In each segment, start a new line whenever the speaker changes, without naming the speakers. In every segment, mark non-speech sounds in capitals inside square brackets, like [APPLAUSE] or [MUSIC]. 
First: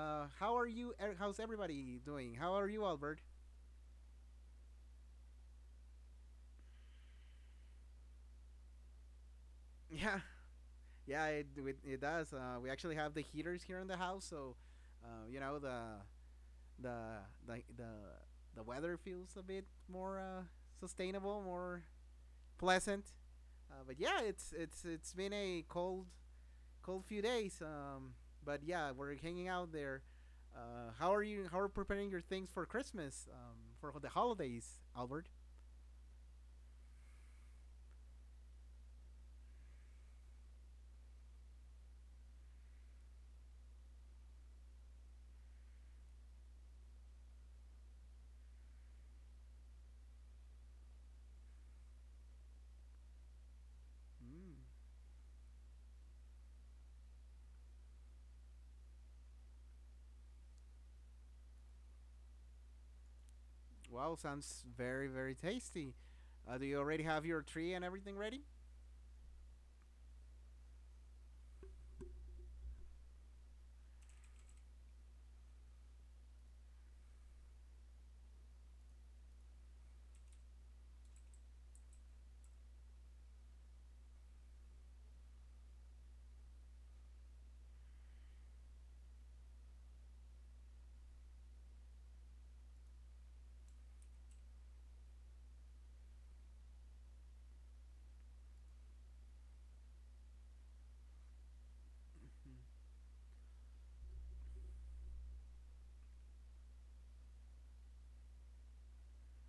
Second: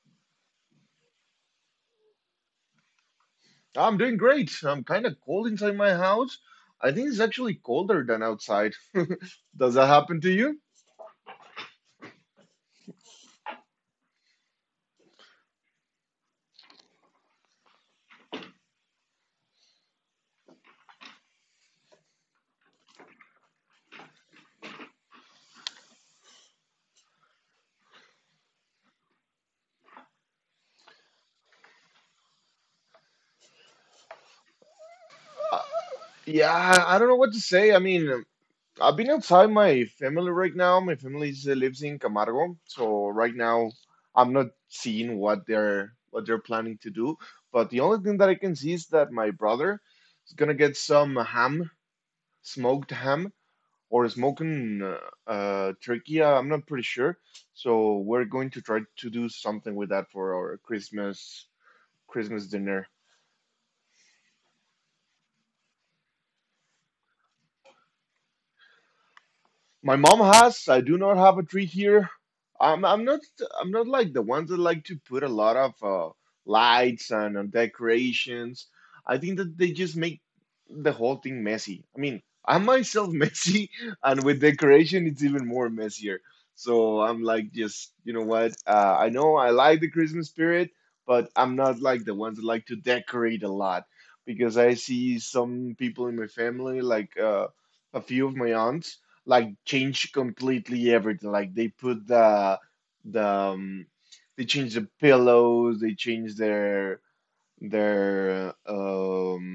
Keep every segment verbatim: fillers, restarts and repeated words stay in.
Uh, how are you? er- How's everybody doing? How are you, Albert?
I'm doing great. I'm kind of cold inside my house. I think it's actually colder than outside. [LAUGHS] Does that
[LAUGHS] Yeah,
happen to you?
yeah, it it, it does. Uh, we actually have the heaters here in the house, so uh, you know, the the the the the weather feels a bit more uh, sustainable, more pleasant. Uh, but yeah, it's it's it's been a cold cold few days. Um, but yeah, we're hanging out there. Uh, how are you? How are preparing your things for Christmas? Um, for the holidays, Albert?
Uh, yeah, I I don't know what to say. I mean, um, I've been outside my family right now. My family is- uh, lives in Camargo, so right now I'm not seeing what they're what they're planning to do. But the only thing that I can see is that my brother is gonna get some ham, smoked ham, or
Mm.
smoking uh, uh, turkey. uh, I'm not pretty sure. So we're going to try to do something with that for our Christmas Christmas dinner.
Wow, sounds very very tasty. Uh, do you already have your tree and everything ready?
My mom has. I do not have a tree here. I'm I'm not I'm not like the ones that like to put a lot of uh, lights and uh, decorations. I think that they just make the whole thing messy. I mean, I'm myself [LAUGHS] messy, and with decoration, it's even more messier. So I'm like, just you know what? Uh, I know I like the Christmas spirit, but I'm not like the ones that like to decorate a lot because I see some people in my family, like uh, a few of my aunts like change completely everything. Like they put the
Mm.
the um, they change the pillows, they change their their um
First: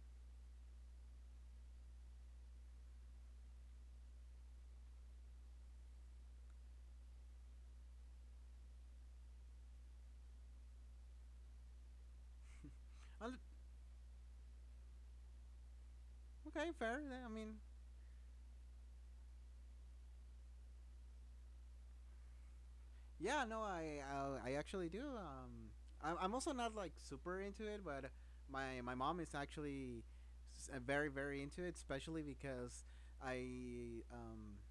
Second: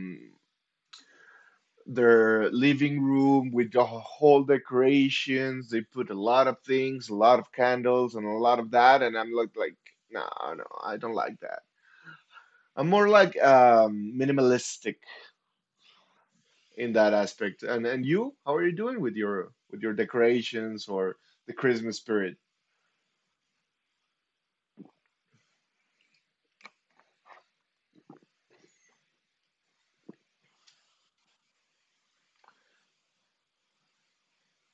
their living room with the whole decorations. They put a lot of things, a lot of candles, and a lot of that. And I'm like, like, no, no, I don't like that. I'm more like
Well,
um minimalistic
okay,
in
fair.
that
I mean,
aspect. And and you, how are you doing with your with your decorations or the Christmas spirit?
yeah, no, I I, I actually do. Um, I, I'm also not like super into it, but my my mom is actually s- uh, very very into it, especially because I um,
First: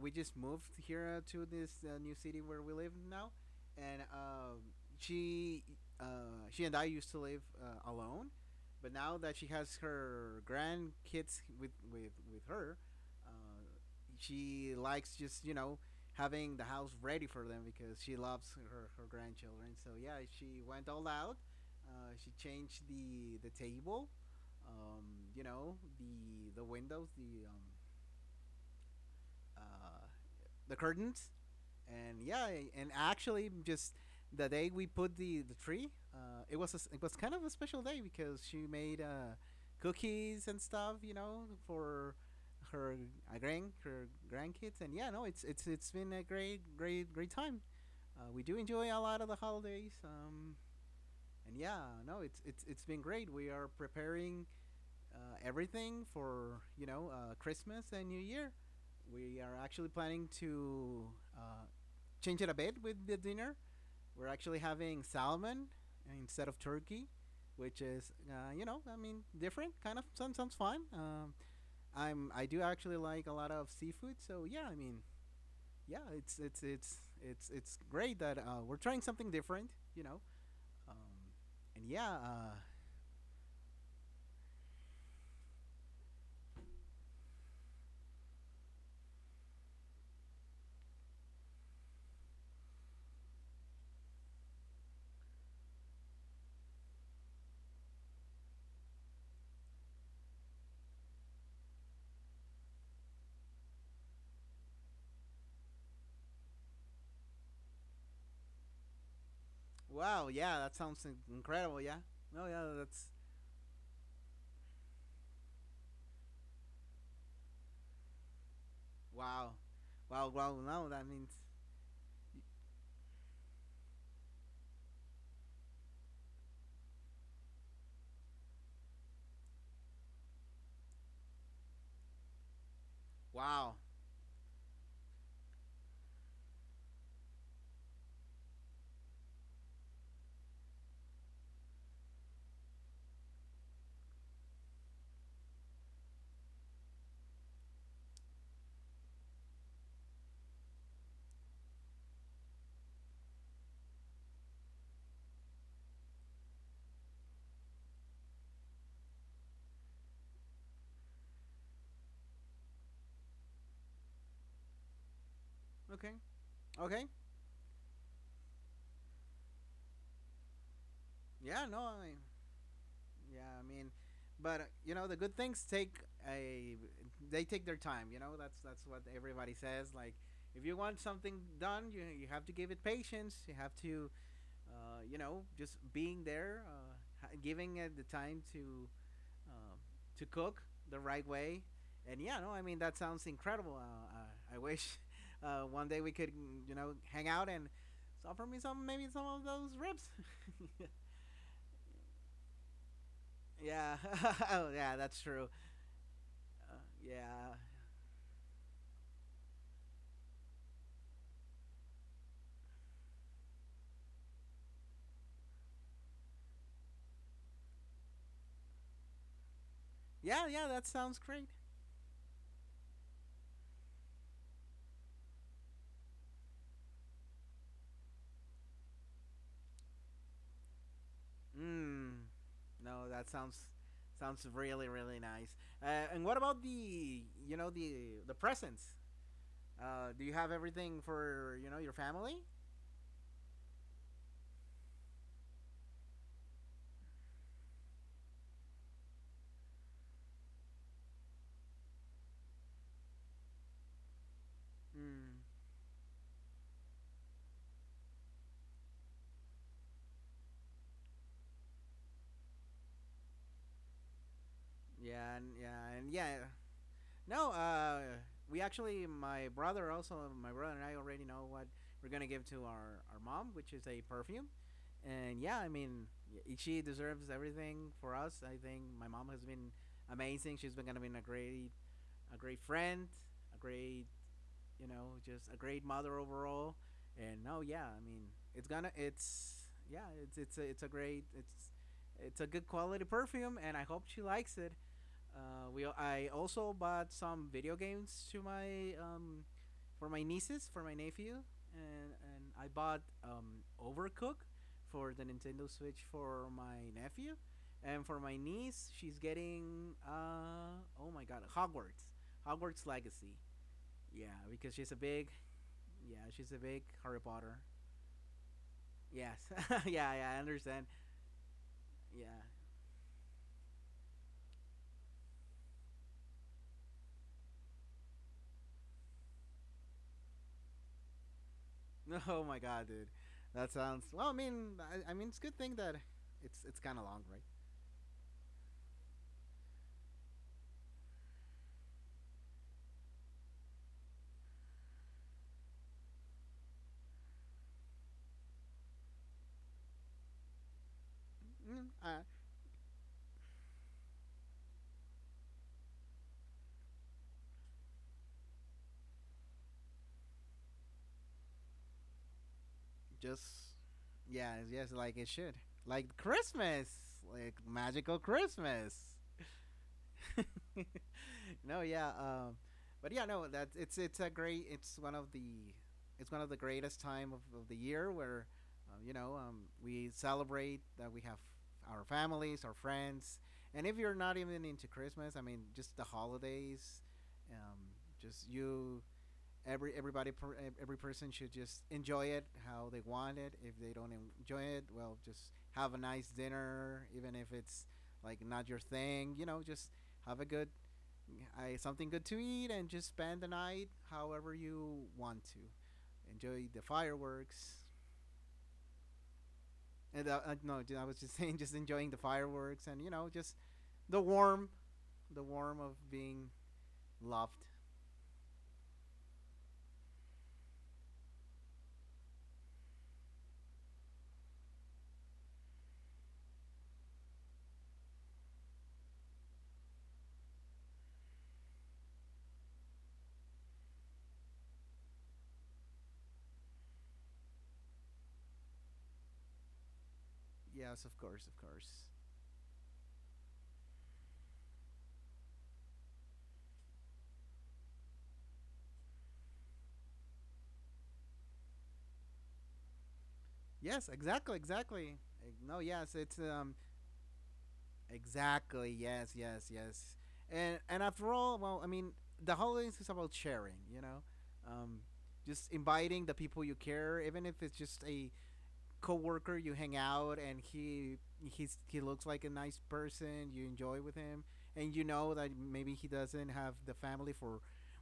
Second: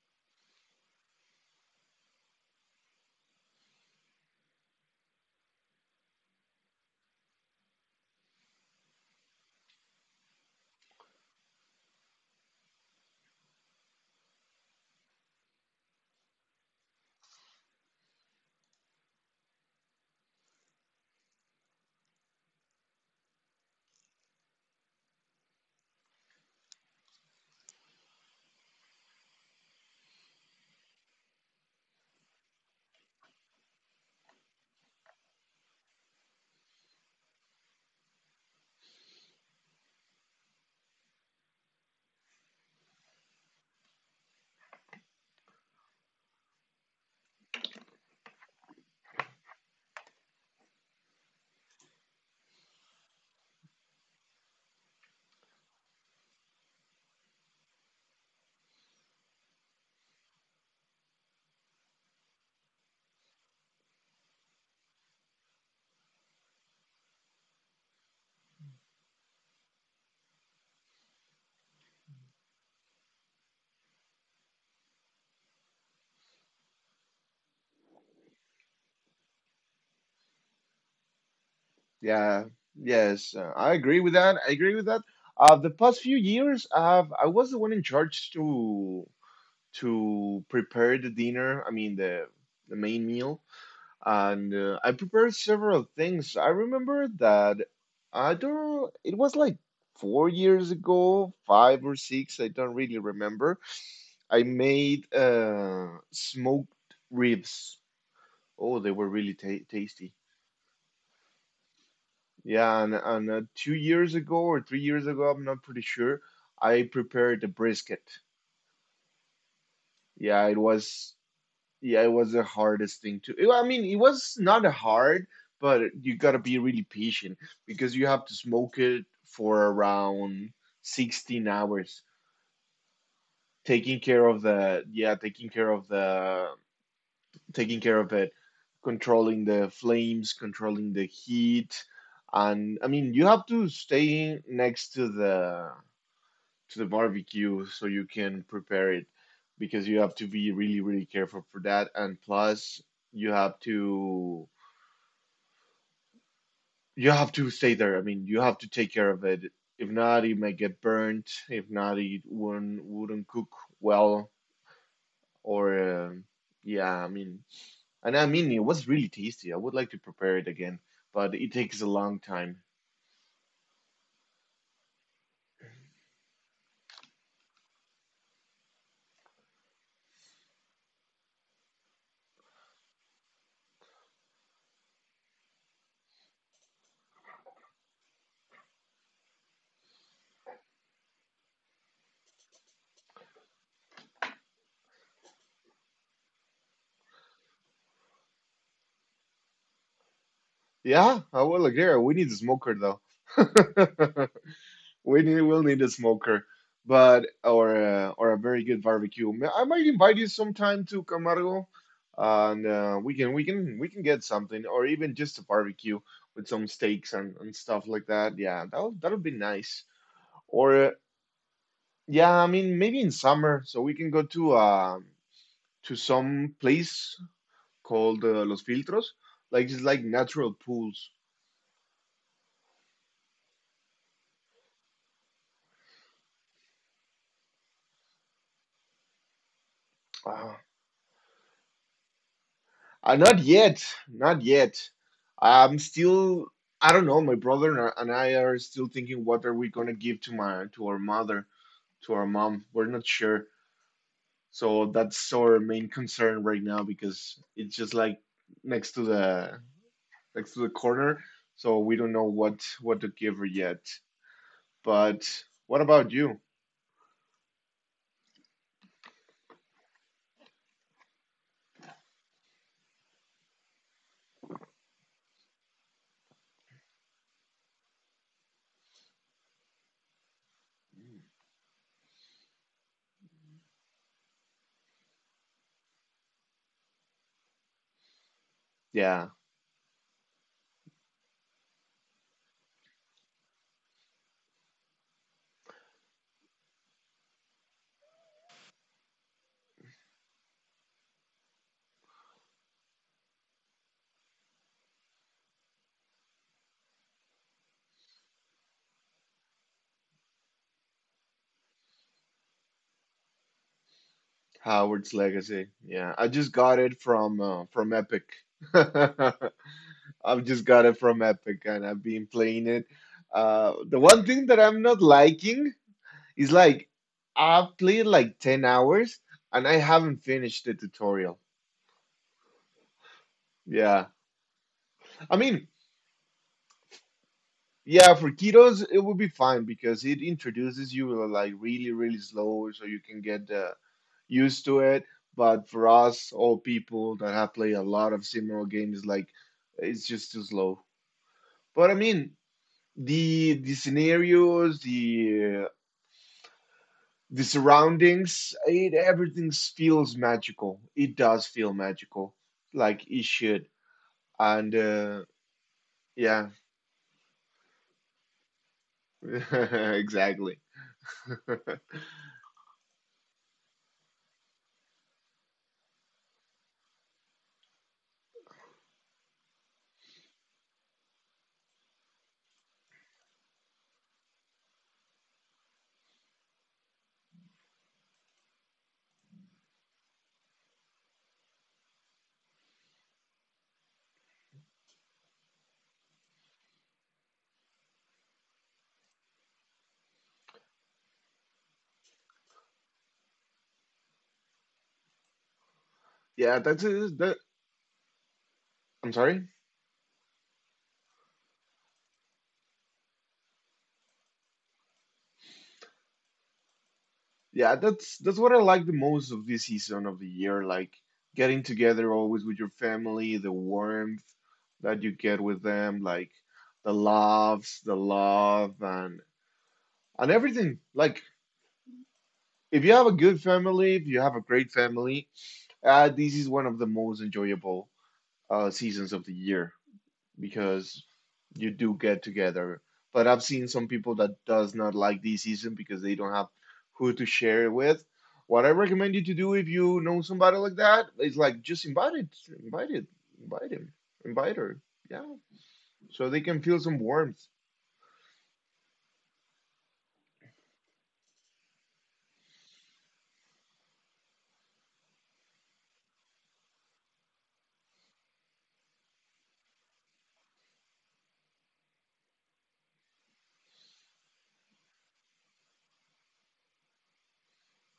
we just moved here to this uh, new city where we live now, and um, she uh, she and I used to live uh, alone, but now that she has her grandkids with with with her. Uh, she likes, just you know, having the house ready for them because she loves her, her grandchildren. So yeah, she went all out. Uh, she changed the the table, um, you know, the the windows, the um, uh, the curtains, and yeah, and actually, just the day we put the the tree, uh, it was a s it was kind of a special day because she made uh, cookies and stuff, you know, for her uh, grand her grandkids, and yeah, no, it's it's it's been a great great great time. Uh, we do enjoy a lot of the holidays, um, and yeah, no, it's it's it's been great. We are preparing uh, everything for you know uh, Christmas and New Year. We are actually planning to uh, change it a bit with the dinner. We're actually having salmon instead of turkey, which is uh, you know I mean, different kind of sounds sounds fun. Um, I'm I do actually like a lot of seafood, so yeah, I mean, yeah, it's it's it's it's it's great that uh, we're trying something different, you know. Um, and yeah,
Yeah,
uh,
yes, uh, I agree with that. I agree with that. Uh, the past few years, uh, I was the one in charge to to prepare the dinner. I mean, the the main meal, and uh, I prepared several things. I remember that I don't. It was like four years ago, five or six. I don't really remember. I made uh smoked ribs. Oh, they were really ta tasty.
wow, yeah, that sounds incredible, yeah. No, yeah,
Yeah, and,
that's
and uh, two years ago or three years ago, I'm not pretty sure, I prepared the brisket.
wow. Wow,
Yeah,
wow,
it
now that
was
means
yeah, it was the hardest thing to. Well, I mean, it was not hard, but you gotta be really patient because you have to smoke it for around sixteen hours,
wow.
taking care of the yeah, taking care of the taking care of it, controlling the flames, controlling the heat, and I mean, you have to stay next to the to the barbecue so you can prepare it because you have to be really really careful for that and plus you have to you have to stay there. I mean, you have to take care of it. If not, it may get burnt. If not, it wouldn't wouldn't cook well. Or
Okay.
um yeah,
Okay.
I mean, and I mean, it was really tasty. I would like to prepare it again, but it
Yeah, no,
takes a
I mean,
long time.
yeah, I mean, but uh, you know, the good things take a they take their time, you know? That's that's what everybody says, like if you want something done, you you have to give it patience. You have to uh, you know, just being there, uh, ha- giving it the time to um, to cook the right way. And yeah, no, I mean that sounds incredible. Uh, uh, I wish [LAUGHS] uh, one day we could, mm, you know, hang out and offer me some, maybe some of those ribs. [LAUGHS]
Yeah, I will agree. We need a smoker though.
Yeah,
[LAUGHS]
[LAUGHS] oh yeah, that's
We
true.
need, we'll need a smoker,
Uh,
but
yeah,
or uh, or a very good barbecue. Ma- I might invite you sometime to Camargo, and uh, we can we can we can get something, or even just a barbecue with some steaks and, and stuff like that. Yeah, that'll that'll be nice.
yeah, yeah, that
Or uh,
sounds great.
yeah, I mean maybe in summer, so we can go to uh, to some place called uh, Los Filtros, like just like natural pools.
Mm, no, that sounds sounds really really nice. Uh, and what about the, you know, the the presents? Uh, do you have
Ah,
everything for, you know, your family?
Uh, not yet, not yet. I'm still, I don't know, my brother and I and I are still thinking what are we gonna give to my to our mother, to our mom. We're not sure. So that's
Mm,
our main concern right now because it's just like next to the next to the corner, so we don't know what what to give her yet.
yeah, and
But what
yeah, and
about
yeah.
you?
No, uh, we actually, my brother also, my brother and I already know what we're gonna give to our our mom, which is a perfume. And yeah, I mean, y- she deserves everything for us. I think my mom has been amazing. She's been gonna be a great, a great friend, a great, you know, just a great mother overall. And no, yeah, I mean, it's gonna,
Yeah,
it's yeah, it's it's a, it's a great, it's it's a good quality perfume, and I hope she likes it. Uh, we I also bought some video games to my um, for my nieces for my nephew, and and I bought um, Overcooked for the Nintendo Switch for my nephew, and for my niece she's getting uh oh my god, Hogwarts Hogwarts Legacy. Yeah, because she's a
Howard's
big
Legacy. Yeah,
yeah,
I
she's
just
a
got
big
it
Harry
from
Potter.
uh, from Epic. [LAUGHS]
Yes,
I've
[LAUGHS] yeah, yeah, I
just
understand.
got it from Epic and I've
Yeah.
been playing it. Uh, the one thing that I'm not liking is like I've played like ten hours and I haven't finished the tutorial.
[LAUGHS] Oh my god, dude, that
Yeah.
sounds well. I mean, I, I mean,
I
it's a good
mean,
thing that it's it's kind of long, right?
yeah, for kiddos it would be fine because it introduces you uh, like really, really slow so you can get uh, used to it. But for us, all people that have played a lot of similar games, like it's just too slow.
Mm,
But I
uh,
mean, the the scenarios, the the surroundings it everything feels magical it does feel magical like it
just,
should
yeah,
and
yes, like
uh
it should. Like
yeah
Christmas, like magical Christmas.
[LAUGHS] exactly
[LAUGHS] No, yeah, um, but yeah, no, that it's it's a great. It's one of the it's one of the greatest time of, of the year where uh, you know, um, we celebrate that we have our families, our friends, and if you're not even into Christmas, I mean, just the holidays, um, just you every everybody per, e, every person should just enjoy it how they want it. If they don't enjoy it, well, just have a nice dinner, even if it's like not your thing, you know, just have a good I, something good to eat and just spend the night however you want to
yeah
enjoy the
that's it that
fireworks,
I'm sorry
and uh, uh, no, I was just [LAUGHS] saying, just enjoying the fireworks, and you know, just the warm, the warm of being loved.
yeah that's that's what I like the most of this season of the year like getting together always with your family the warmth that you get with them like the loves the love and and everything like if you have a good family if you have a great family, uh, this is one of the most enjoyable uh, seasons of the year because
Yes, of course, of
you do
course.
get together. But I've seen some people that does not like this season because they don't have who to share it with. What I recommend you to do if you know somebody like that is like just invite it, invite it, invite him,
Yes,
invite
exactly,
her,
exactly.
yeah,
Eh, No, yes,
so they
it's
can
um
feel some warmth.
exactly. Yes, yes, yes. And and after all, well, I mean, the holidays is about sharing, you know. Um, just inviting the people you care, even if it's just a coworker you hang out and he he's he looks like a nice person, you enjoy with him, and you know that maybe he doesn't have the family for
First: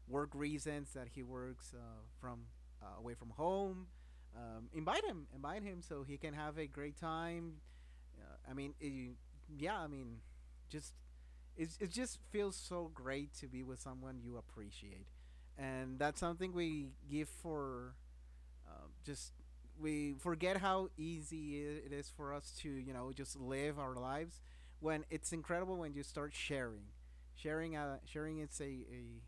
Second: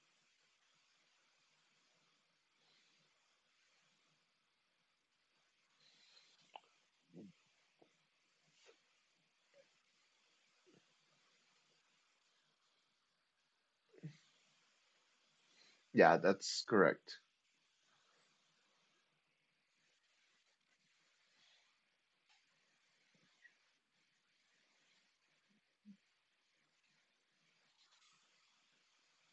work reasons, that he works uh, from uh, away from home, um, invite him, invite him so he can have a great time. uh, i mean it, yeah, I mean, just it, it just feels so great to be with someone you appreciate, and
Yeah,
that's something
that's
we
correct.
give for um, just we forget how easy it is for us to, you know, just live our lives, when it's incredible when you start sharing, sharing, uh sharing. it's a, a,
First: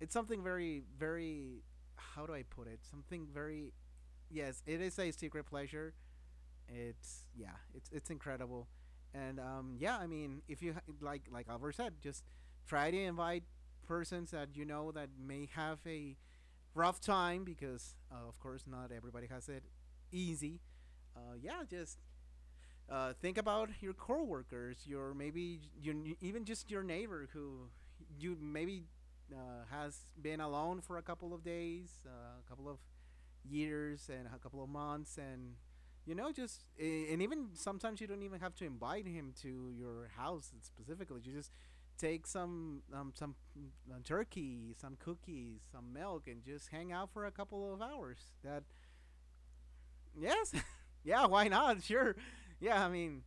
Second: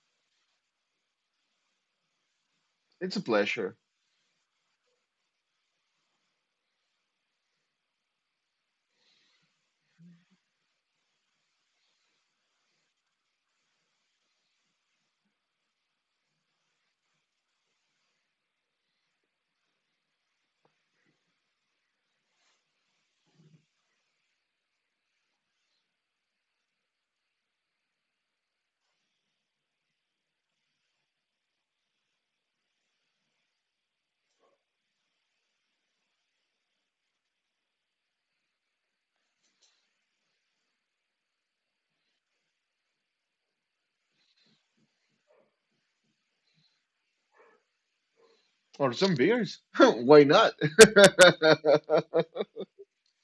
It's something very very how do I put it
It's
something
a
very
pleasure.
yes, it is a secret pleasure. It's Yeah, it's it's incredible. And um yeah, I mean, if you ha- like like Albert said, just try to invite persons that you know that may have a rough time because, uh, of course, not everybody has it easy. Uh, yeah, just uh, think about your coworkers, your maybe your even just your neighbor who you maybe uh, has been alone for a couple of days, uh, a couple of years, and a couple of months, and you know, just and even sometimes you don't even have to invite him to your house specifically, you just take some um, some uh, turkey, some cookies, some milk, and just hang out for a couple of hours. That,
Or some beers. [LAUGHS] Why
yes,
not?
[LAUGHS] yeah, why not, [LAUGHS]
[LAUGHS]
sure. Yeah, I mean,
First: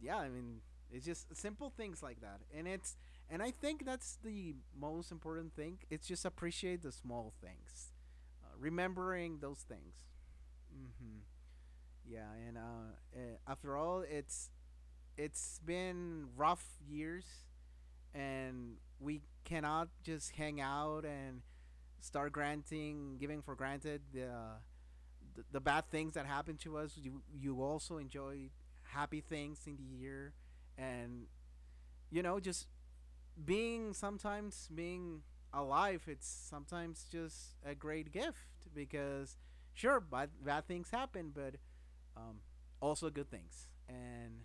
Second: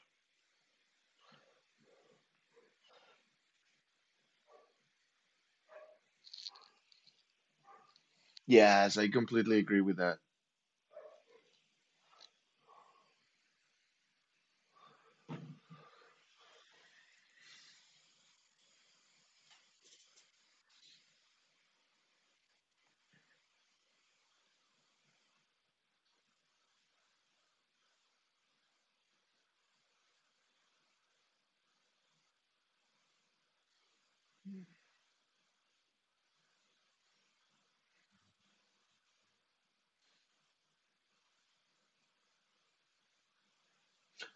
yeah, I mean, it's just simple things like that, and it's and I think that's the most important thing. It's just appreciate the small things. Uh,
Yes, I
remembering
completely
those
agree with
things.
that.
Hmm. Yeah, and uh, eh, after all, it's it's been rough years, and we cannot just hang out and start granting, giving for granted the uh, the, the bad things that happen to us. You you also enjoy happy things in the year, and you know, just being sometimes being alive. It's sometimes just a great gift because sure, bad bad things happen, but um, also good things. And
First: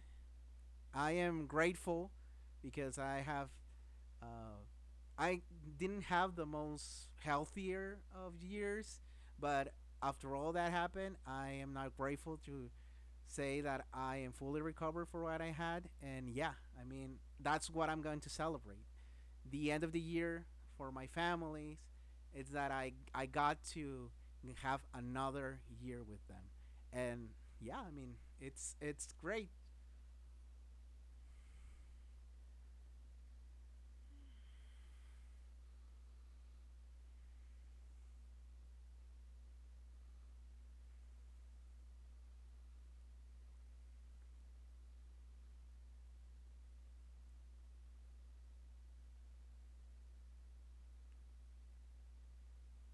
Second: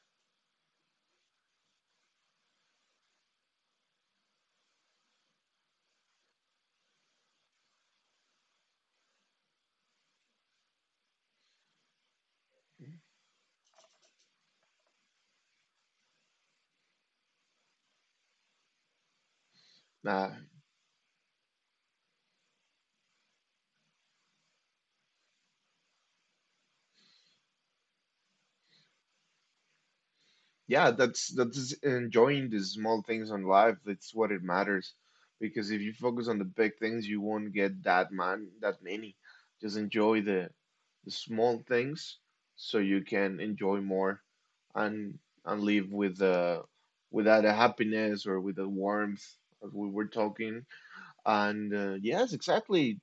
I am grateful because I have uh, I didn't have the most healthier of years, but after all that happened, I am not grateful to say that I am fully recovered for what I had. And yeah, I mean, that's what I'm going to celebrate the end of the
Uh,
year for my families is that I I got to have another year with them, and yeah, I mean, it's it's great.
yeah, that's that's enjoying the small things in life that's what it matters because if you focus on the big things you won't get that man that many. Just enjoy the the small things so you can enjoy more and and live with uh without a happiness or with the warmth as we were talking and, uh, yes exactly,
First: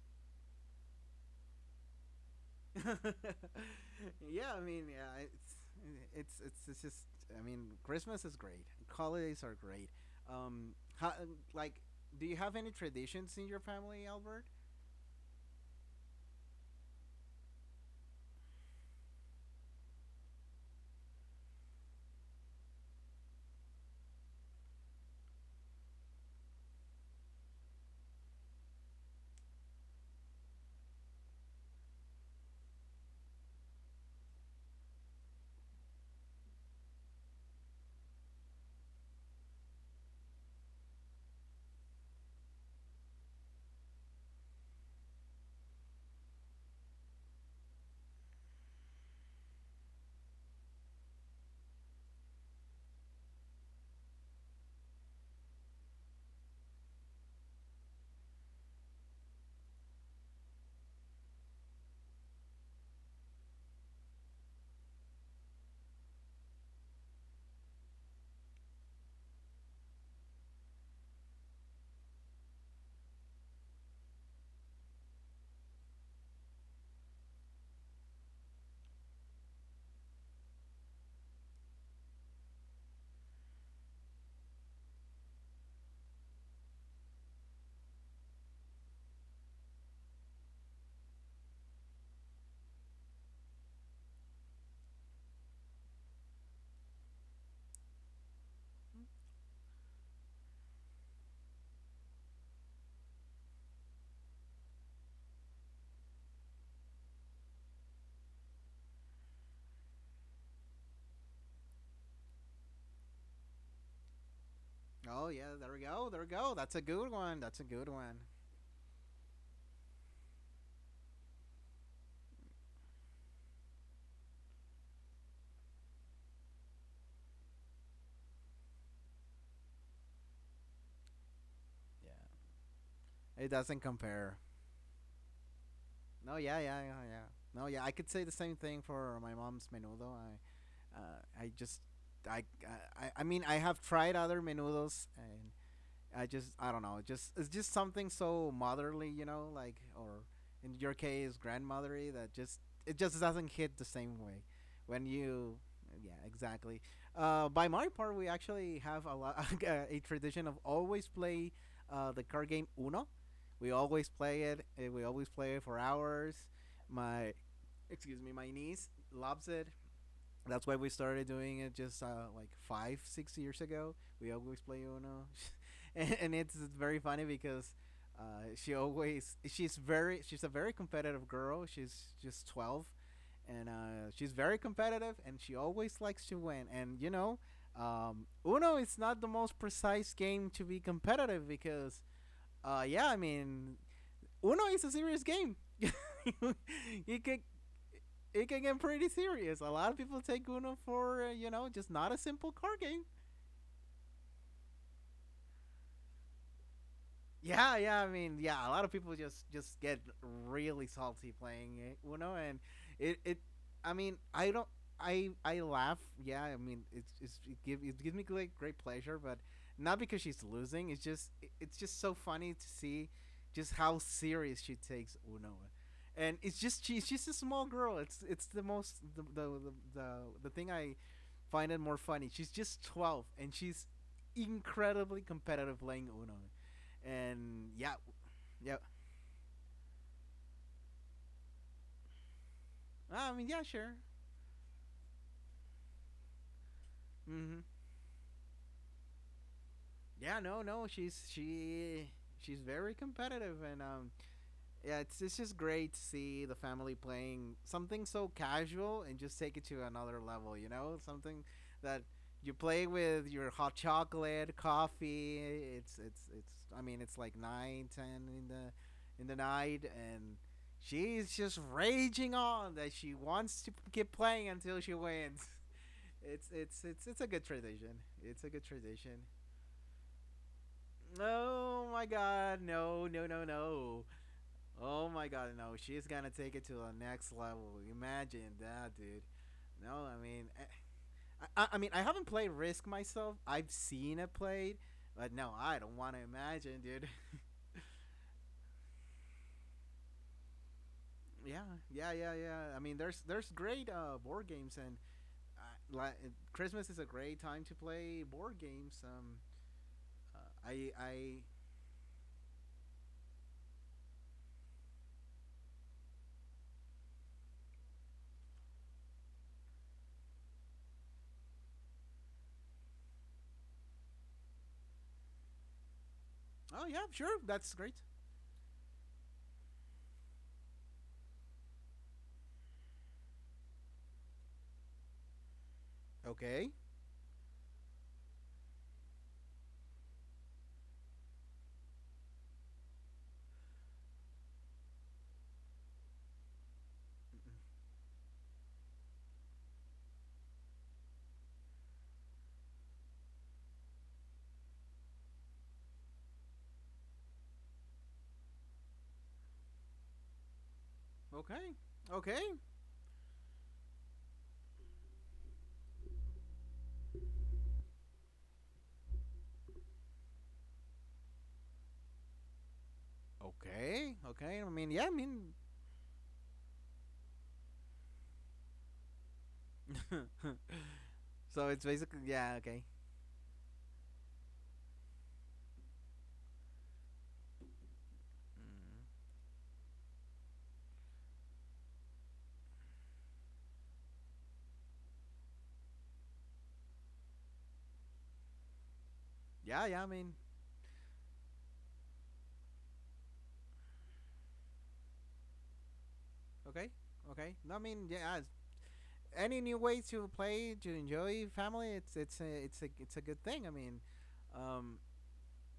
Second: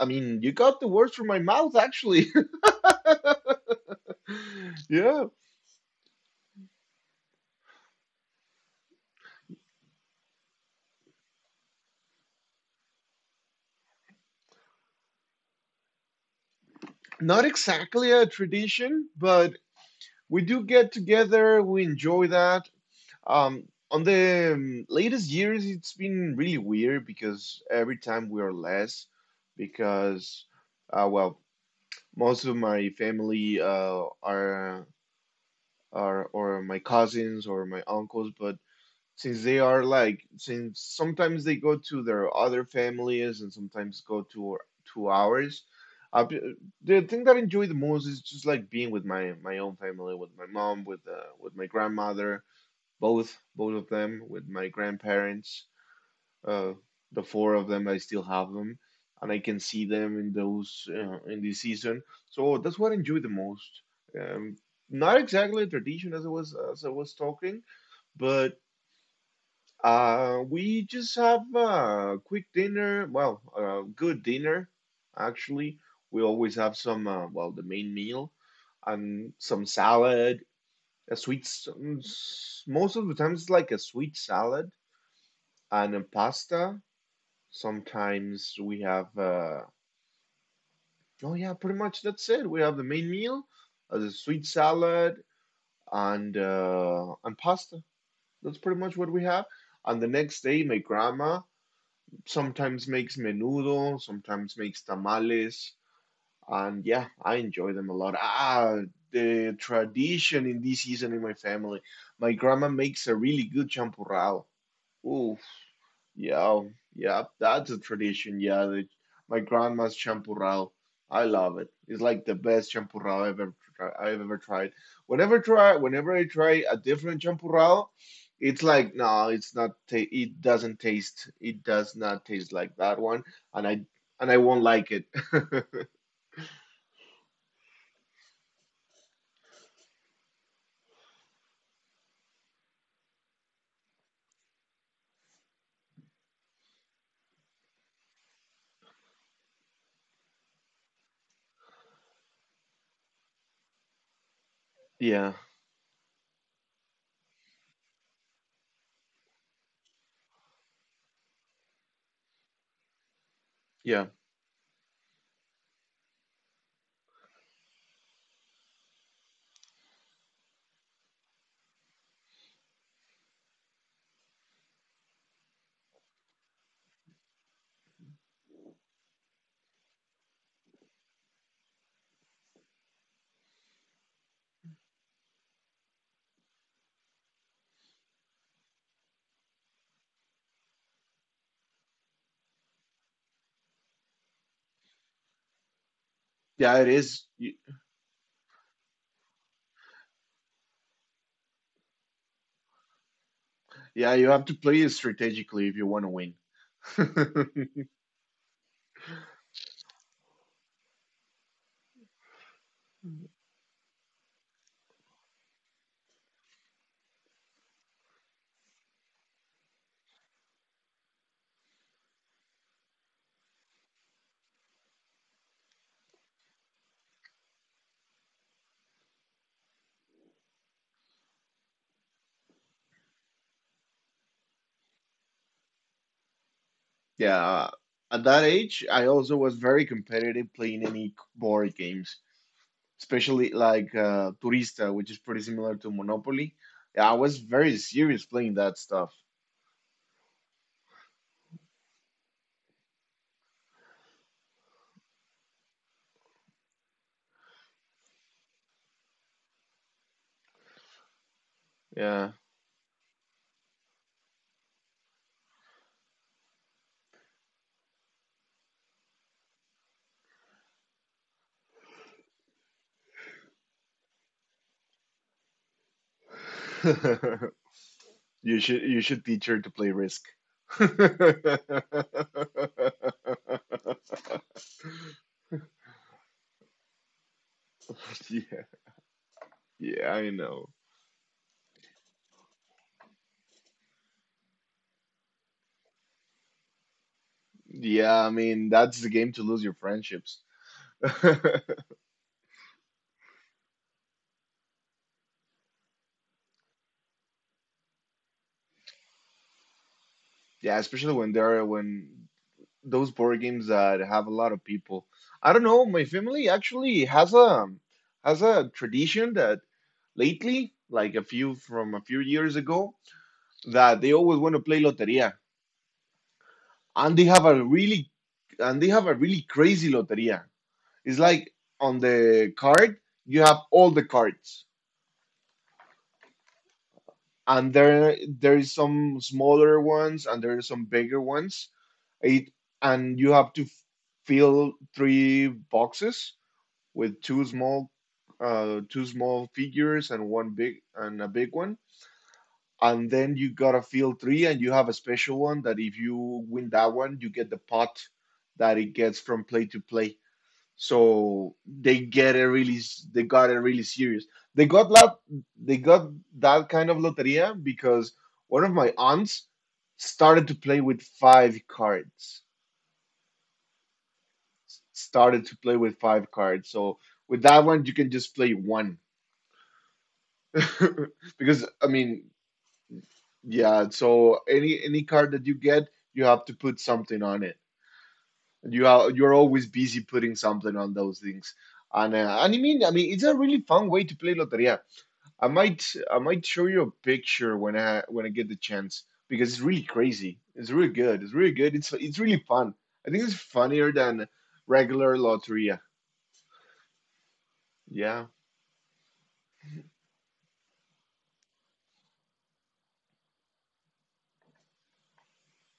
I mean you got the words from my mouth actually.
[LAUGHS] Yeah, I
[LAUGHS]
mean, yeah,
Yeah,
it's it's it's it's just I mean, Christmas is great. Holidays are great. Um, ho- like, do you have any traditions in your family, Albert?
not exactly a tradition but we do get together. We enjoy that. Um, on the um, latest years, it's been really weird because every time we are less, because uh, well, most of my family uh, are are or my cousins or my uncles, but since they are like since sometimes they go to their other families and sometimes go to to ours. Uh, b- the thing that I enjoy the most is just like being with my my own family, with my mom, with uh, with my grandmother, both both of them, with my grandparents. Uh, the four of them, I still have them, and I can see them in those uh, in this season. So that's what I enjoy the most. Um, Not exactly a tradition as I was as I was talking, but uh, we just have a quick dinner. Well, a good dinner, actually. We always have some, uh, well, the main meal and some salad, a sweet. s- mm, s- Most of the time, it's like a sweet salad and a pasta. Sometimes we have, uh, oh yeah, pretty much that's it. We have the main meal, uh, the sweet salad, and uh, and pasta. That's pretty much what we have. And the next day, my grandma. Sometimes makes menudo, sometimes makes tamales, and yeah, I enjoy them a lot. Ah, the tradition in this season in my family, my grandma makes a really good champurrado.
Oh
Ooh,
yeah, there we go, there we go.
yeah,
That's a good
yeah,
one. That's a
that's a
good one.
tradition. Yeah, the, my grandma's champurrado. I love it. It's like the best champurrado I've ever tri- I've ever tried. Whenever try, whenever I try a different champurrado, it's like no, it's not. Ta It doesn't taste. It does
Yeah.
not taste like that one,
It
and
doesn't
I and I
compare.
won't like it. [LAUGHS]
No, yeah, yeah, yeah, yeah. No, yeah, I could say the same thing for my mom's menudo. I, uh, I just, I, I, I mean, I have tried other menudos, and I just, I don't know. It just it's just something so motherly, you know, like, or in your case grandmotherly, that just it just doesn't hit the same way when
Yeah,
you yeah, exactly. Uh, by my part, we actually have a lot [LAUGHS] a tradition of always play uh, the card game Uno. We always
yeah,
play it, uh, we always play it for hours. My excuse me My niece loves it. That's why we started doing it just uh, like five, six years ago. We always play Uno, [LAUGHS] and, and it's very funny because uh, she always she's very, she's a very competitive girl. She's just twelve, and uh, she's very competitive, and she always likes to win. And you know, um, Uno is not the most precise game to be competitive because, uh, yeah, I mean, Uno is a serious game. [LAUGHS]
yeah. It
it
is.
can
Y-
it can get pretty serious. A lot of people take Uno for uh, you know just not a simple card game.
Yeah, you have to play it strategically if you want to win.
Yeah, yeah. I mean, yeah. A lot of people just just get really salty playing Uno. And it, it.
[LAUGHS]
I mean, I don't. I I laugh. Yeah. I mean, it's, it's it give it gives me great great pleasure, but not because she's losing. It's just it- it's just so funny to see just how serious she takes Uno. And it's just she's just a small girl. It's it's the most the the the, the, the thing I find it more funny. She's just twelve and she's incredibly competitive playing Uno and
Yeah,
yeah,
at that
yeah.
age, I also was very competitive playing any board games,
I mean, yeah,
especially
sure.
like uh, Turista, which is pretty similar to Monopoly. Yeah, I was
hmm
very serious playing that stuff.
Yeah, no, no. She's she she's very competitive, and um, yeah, it's it's just great to see the family playing something so casual and just take it to another level. You know, something that
Yeah,
you play with your hot chocolate, coffee. It's it's it's. I mean, it's like nine, ten in the in the night, and she's just raging on that she wants to keep playing until she wins. It's it's it's it's a good
[LAUGHS]
transition. It's a good
you should you
transition.
should teach her to play Risk.
Oh my god,
[LAUGHS]
no, no, no, no. Oh my god, no. She's gonna take it to the next level. Imagine
Yeah,
that, dude. No,
yeah,
I
I
mean,
know.
I, I, I mean, I haven't played Risk myself. I've seen it played, but no, I don't want to imagine, dude.
Yeah, I mean that's the game to lose your friendships. [LAUGHS]
[LAUGHS] yeah, yeah, yeah, yeah. I mean, there's there's great uh, board games, and uh, like Christmas is a great time to play board games. Um, uh,
Yeah,
I I
especially when they're when those board games that have a lot of people. I don't know. My family actually has a has a tradition that lately, like a few from a few years ago, that they always want to play loteria,
Oh yeah,
and they
sure,
have a
that's great.
really and they have a really crazy loteria. It's like on the card you have all the cards,
Okay.
and there there is some smaller ones and there are some bigger ones. It and you have to f- fill three boxes with two small uh two small figures and one big and a big one, and then you gotta field three, and you have a special one that if you win that one you get the pot that it gets from play to play. So
Okay.
they get it
Okay.
really, they got it really serious. They got that they got that kind of loteria because one of my aunts started to play with five cards.
Okay. Okay. I mean, yeah. I
Started
mean,
to play with five cards so with that one you can just play one. [LAUGHS]
[LAUGHS] so
Because
it's
I
basically
mean,
yeah. Okay.
yeah. So any any card that you get, you have to put something on it. You
Mm.
are you're always busy putting something on those things. And uh, and I mean, I mean, it's a really fun way to play loteria. I might I might show you a picture when I when I get the chance, because it's really
Yeah. Yeah. I mean,
crazy. It's really good. It's really good. It's it's really fun. I think it's funnier than regular loteria.
okay. Okay. No, I mean,
Yeah.
yeah. Any new way to play to enjoy family, it's it's a, it's a it's a good thing. I mean, um,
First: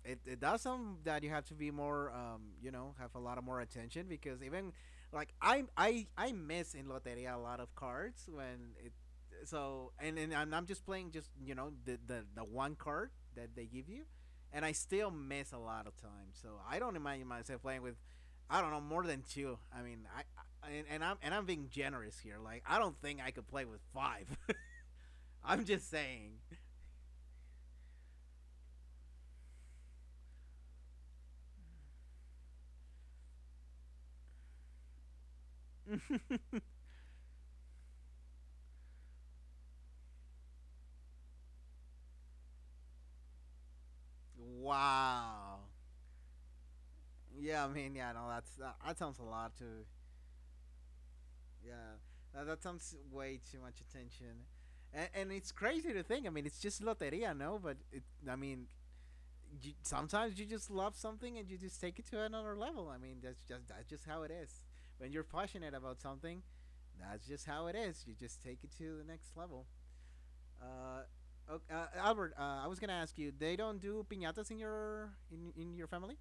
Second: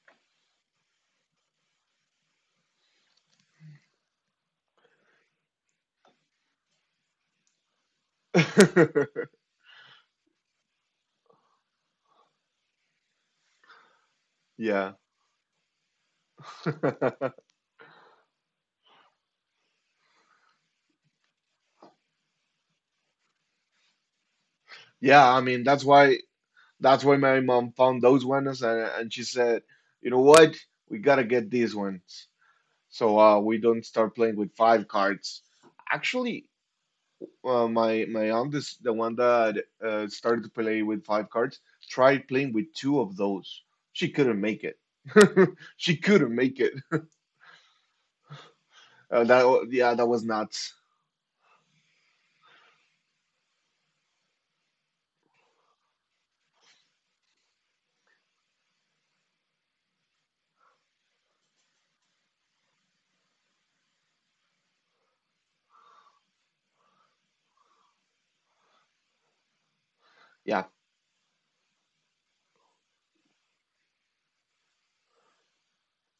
it, it does some that you have to be more um you know have a lot of more attention because even like I I I miss in Loteria a lot of cards when it
[LAUGHS]
so and and I'm, I'm just playing just you know the, the the one card that they give you and I
Yeah.
still miss a lot of time so I don't imagine
[LAUGHS]
myself playing with I don't know more than two. I mean I, I And, and I'm and I'm being generous here. Like I don't think I could play with five.
Yeah,
[LAUGHS]
I
I'm
mean that's
just
why
saying.
That's why my mom found those ones, and, and she said, you know what, we gotta get these ones, so uh, we don't start playing with five cards. Actually,
[LAUGHS]
uh, my my aunt is the one that uh, started to play with five cards. Tried playing with two of those. She couldn't make it.
Wow.
[LAUGHS] She couldn't make it. [LAUGHS]
Yeah, I mean, yeah, no, that's that, that sounds a
Uh, that
lot
wa-
too.
yeah, that was nuts.
Yeah, that, that sounds way too much attention, and, and it's crazy to think. I mean, it's just loteria, no? But it, I mean, You, sometimes you just love something and you just take it to another level. I mean, that's just that's just how it is. When you're passionate about something, that's just how it is. You just take it to the next level.
Yeah.
Uh, okay, uh, Albert, uh, I was gonna ask you. They don't do piñatas in your in in your family?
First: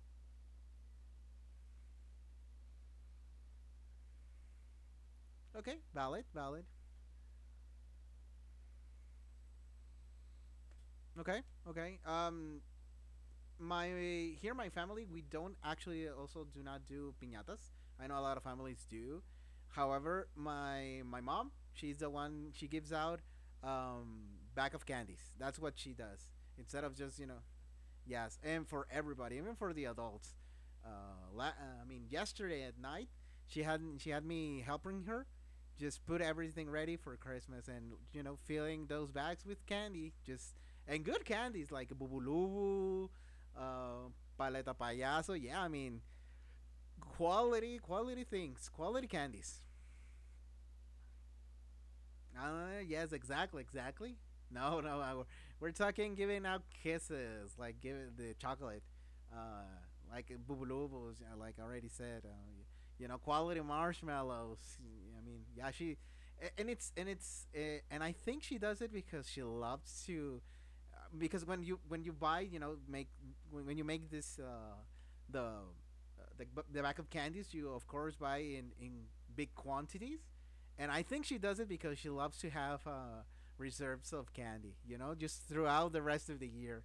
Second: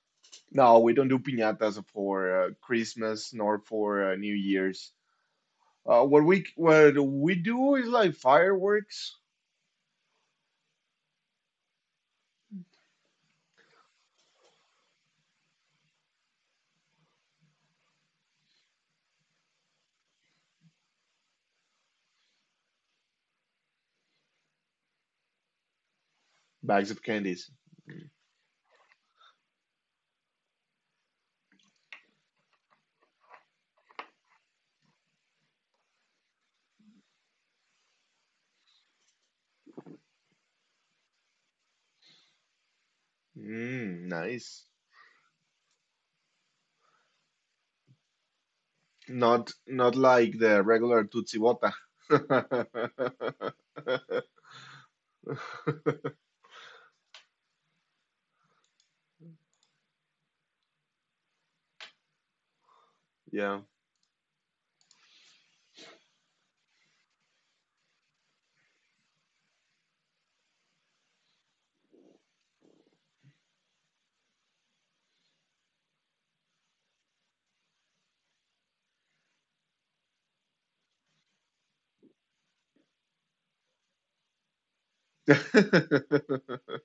No, we don't do piñatas for uh, Christmas nor for uh, New Year's.
Okay,
Uh, what
valid,
we
valid.
what we do is like fireworks.
Okay, okay. Um, my here my family we don't actually also do not do piñatas. I know a lot of families do. However, my my mom she's the one she gives out um, bag of candies. That's what she does instead
Bags
of
of
just you know.
candies.
Yes, and for everybody, even for the adults. Uh, la- uh, I mean, yesterday at night, she had she had me helping her just put everything ready for Christmas and you know filling those bags with candy, just and good candies like bubulubu,
Mm,
uh,
nice.
paleta payaso. Yeah, I mean quality quality things, quality
Not
candies.
not like the regular Tootsie Bota.
Uh, yes, exactly, exactly.
[LAUGHS]
No, no, uh, we're- we're talking giving out kisses, like giving the chocolate, uh, like uh, bubulubus, uh, like I already said, uh, y- you know, quality
Yeah.
marshmallows. I mean, yeah, she, a- and it's and it's uh, and I think she does it because she loves to because when you when you buy you know make when, when you make this uh, the uh, the, the back of candies you of course buy in in big quantities and I think she does it because she loves to have uh, reserves of candy you know just throughout the
[LAUGHS]
rest of the year.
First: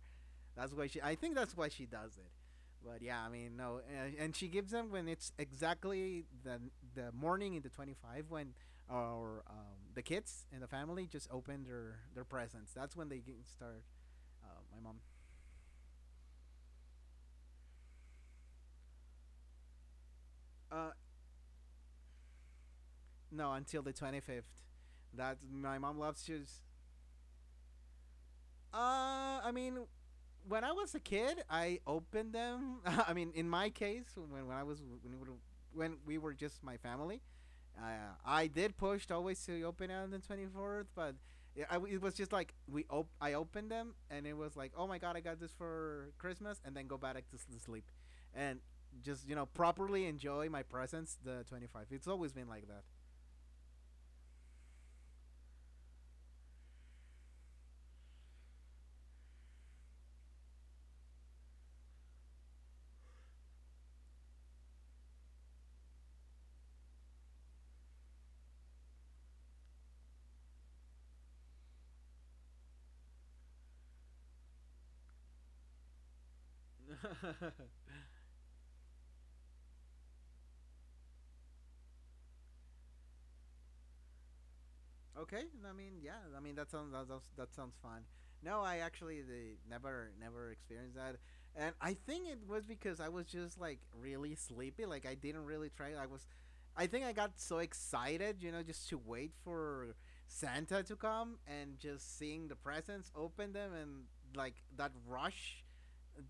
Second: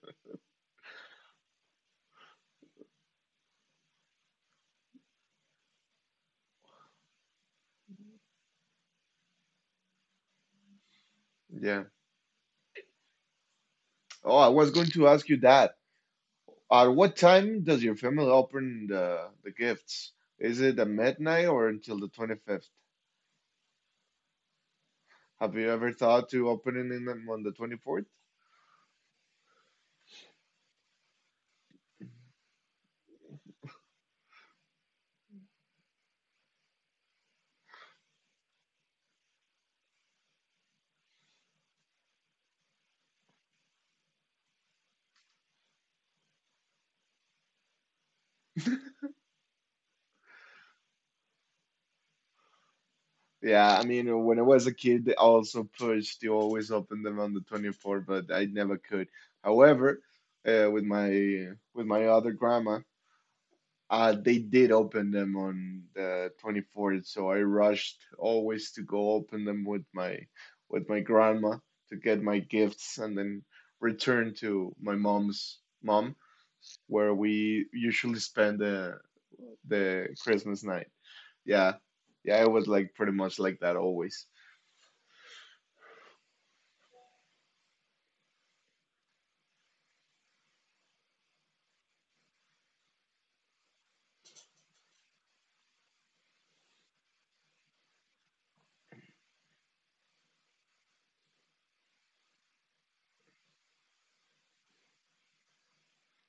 That's why she, I think that's why she does it. But yeah I mean no, and, and she gives them when it's exactly the the morning in the twenty fifth when our um, the kids and the family just open
Yeah.
their their presents. That's when they g- start.
Oh,
Uh,
I was
my
going
mom.
to ask you that. At what time does your family open the, the gifts? Is it
Uh,
at midnight or until the twenty fifth?
no, until the twenty fifth. That
Have you
my
ever
mom loves
thought to
shoes.
opening them on the twenty fourth?
Uh, I mean, when I was a kid, I opened them. [LAUGHS] I mean, in my case, when when I was when we were, when we were just my family, uh, I did push always to open it on the twenty fourth, but. Yeah, I, it was just like we op- I opened them and it was like, oh my god, I got this for Christmas, and then go back to sleep, and just you know properly enjoy my presents the twenty fifth. It's always been like that.
Yeah, I mean, when I was a kid, I also pushed to always open them on the twenty fourth, but I never could. However, uh, with my with my other grandma, uh, they did open them on the twenty fourth, so I rushed always to go open them with my with my grandma to get my gifts, and then return to my mom's mom, where we
[LAUGHS]
usually spend the the Christmas night. Yeah, yeah, it was like pretty much like that always.
Okay, I mean, yeah, I mean that sounds that sounds, that sounds fun. No, I actually the, never never experienced that, and I think it was because I was just like really sleepy. Like I didn't really try. I was, I think I got so excited, you know, just to wait for Santa to come and just seeing the presents, open them, and like that rush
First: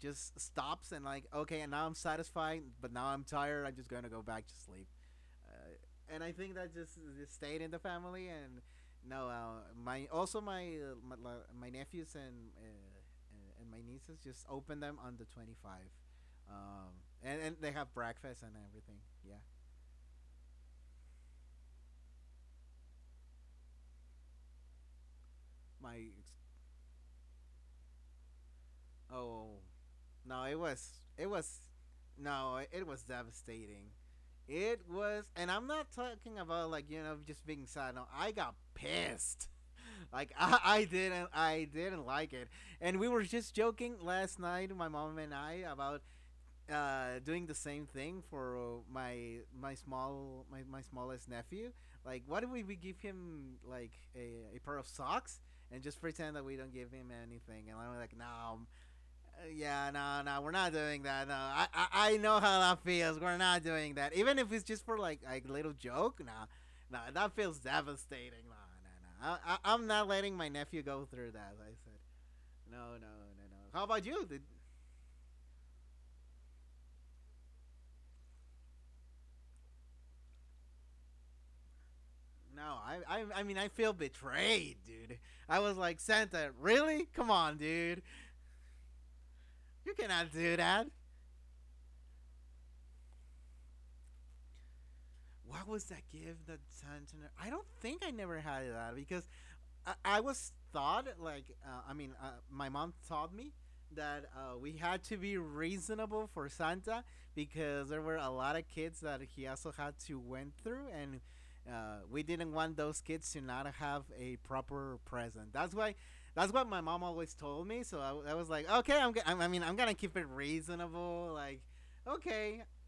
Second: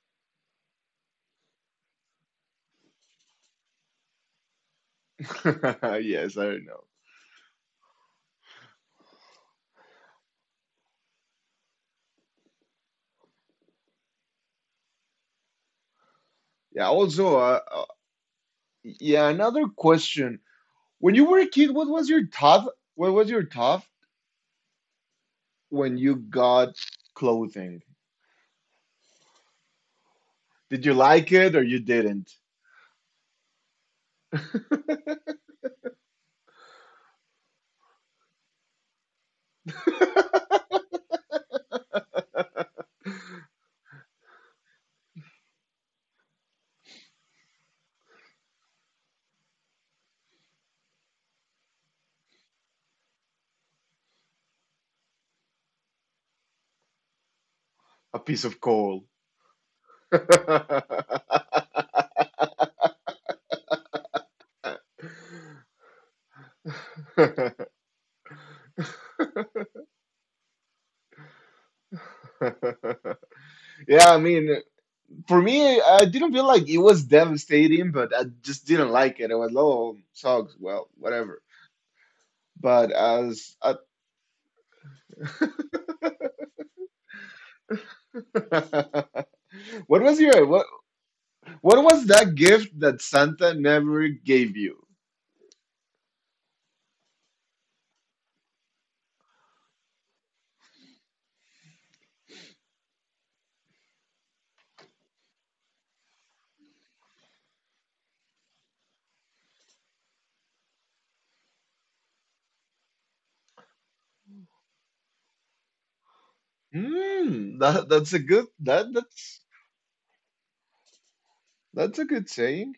just stops and like okay and now I'm satisfied but now I'm tired I'm just gonna go back to sleep.
[LAUGHS]
Uh, and I
Yes,
think
I
that
know.
just, just stayed in the family. And no, uh, my also my uh, my, my nephews and uh, uh, and my nieces just opened them on the twenty fifth. um
Yeah,
and,
also,
and
uh,
they have
uh,
breakfast and everything,
yeah,
yeah.
another question. When you were a kid, what was your top? What was your top when
my
you got clothing?
oh No, it was
Did you
it
like
was
it or you didn't?
no, it was devastating. It was, and I'm not talking about like you know just being sad. No, I got pissed. Like [LAUGHS] I, I didn't, I didn't like it. And we were just joking last night, my mom and I, about uh, doing the same thing for my my small my, my smallest nephew. Like, what if we, we give him like a, a pair of socks and just pretend that we don't give him anything? And I'm
A
like,
piece of
no,
coal.
uh, yeah, no, no, we're not doing that. No, I, I, I know how that feels. We're not doing that. Even if it's just for like like little joke, nah, nah, that feels
[LAUGHS]
devastating. Nah, nah, nah. I, I, I'm not letting my nephew go through that. Like I said, no, no, no, no. How about
Yeah, I
you? Did,
mean, for me, I didn't feel like it was devastating, but I just didn't like it. I was, oh, sucks. Well, whatever.
no,
But
I, I, I
as
mean, I
[LAUGHS]
feel betrayed, dude. I was like, Santa, really? Come on, dude. You
what was
cannot
your
do
what,
that.
What was that gift that Santa never gave you?
What was that gift that Santa? I don't think I never had that because I, I was thought like uh, I mean uh, my mom taught me that uh, we had to be reasonable for Santa because there were a lot of kids that he also had to went through and uh, we didn't want those kids to not have a proper present. That's why that's what my mom always told
Hmm,
me.
that
So
that's a
I, I was
good
like, okay,
that
I'm, go- I'm I
that's
mean I'm gonna keep it reasonable. Like,
that's a good
okay,
saying.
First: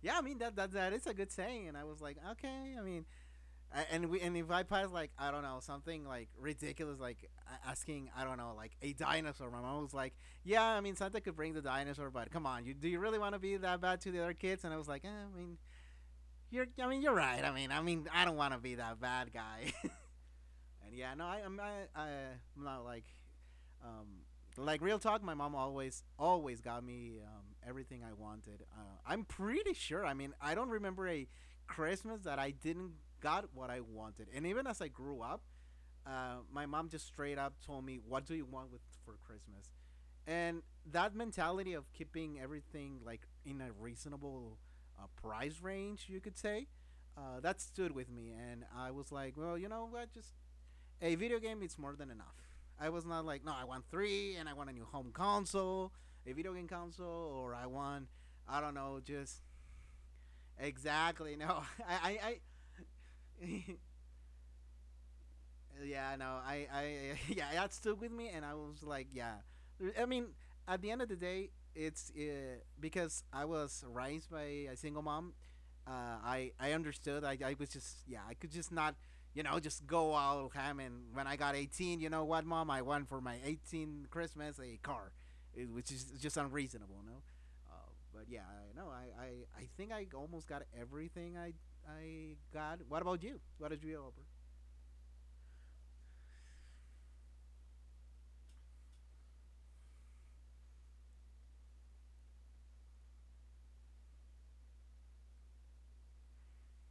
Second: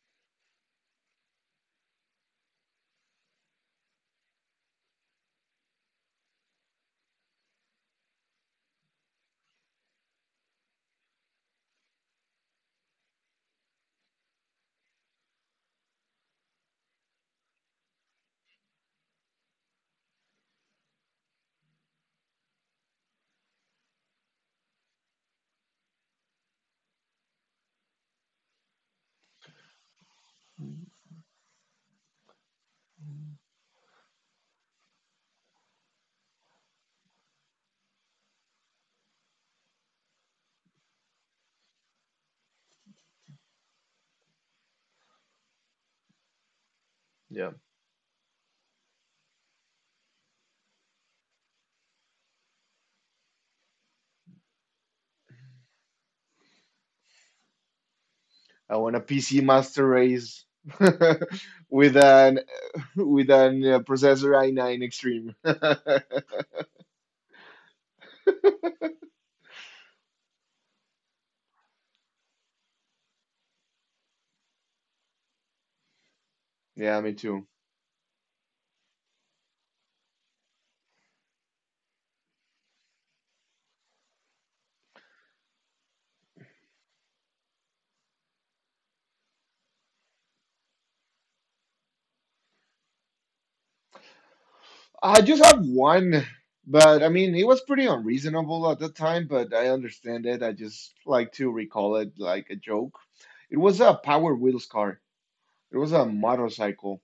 yeah, I mean that that that is a good saying. And I was like, okay, I mean and we and if I pass like I don't know something like ridiculous like asking I don't know like a dinosaur, my mom was like, "Yeah, I mean Santa could bring the dinosaur, but come on, you do you really want to be that bad to the other kids?" And I was like, eh, "I mean, you're I mean you're right. I mean I mean I don't want to be that bad guy." And yeah, no, I, I'm I, I, am not like, um, like real talk. My mom always always got me um, everything I wanted. Uh, I'm pretty sure. I mean, I don't remember a Christmas that I didn't got what I wanted. And even as I grew up, uh, my mom just straight up told me, "What do you want with for Christmas?" And that mentality of keeping everything like in a reasonable uh, price range, you could say, uh,
Yeah.
that stood with me. And I was like, "Well, you know what? Just a video game it's more than enough. I was not like, no, I want three, and I want a new home console, a video game console, or I want, I don't
I want a
know,
P C
just.
Master Race.
Exactly. No, [LAUGHS]
[LAUGHS] With
I, I,
an with an
I
uh,
[LAUGHS]
processor i nine Extreme.
yeah,
[LAUGHS]
no, I, I, [LAUGHS] yeah, that stuck with me, and I was like, yeah. I mean, at the end of the day, it's uh, because I was raised by a single mom. Uh, I, I
Yeah, me
understood. I,
too.
I was just, yeah, I could just not, you know, just go out ham. And when I got eighteen, you know what, mom, I want for my eighteen Christmas a car, it, which is just unreasonable, no? Uh, but yeah, I know. I, I, I think I almost got everything I, I got. What about you? What did you, offer?
I just have one, but I mean, it was pretty unreasonable at the time, but I understand it. I just like to recall it like a joke. It was a Power Wheels car. It was a motorcycle.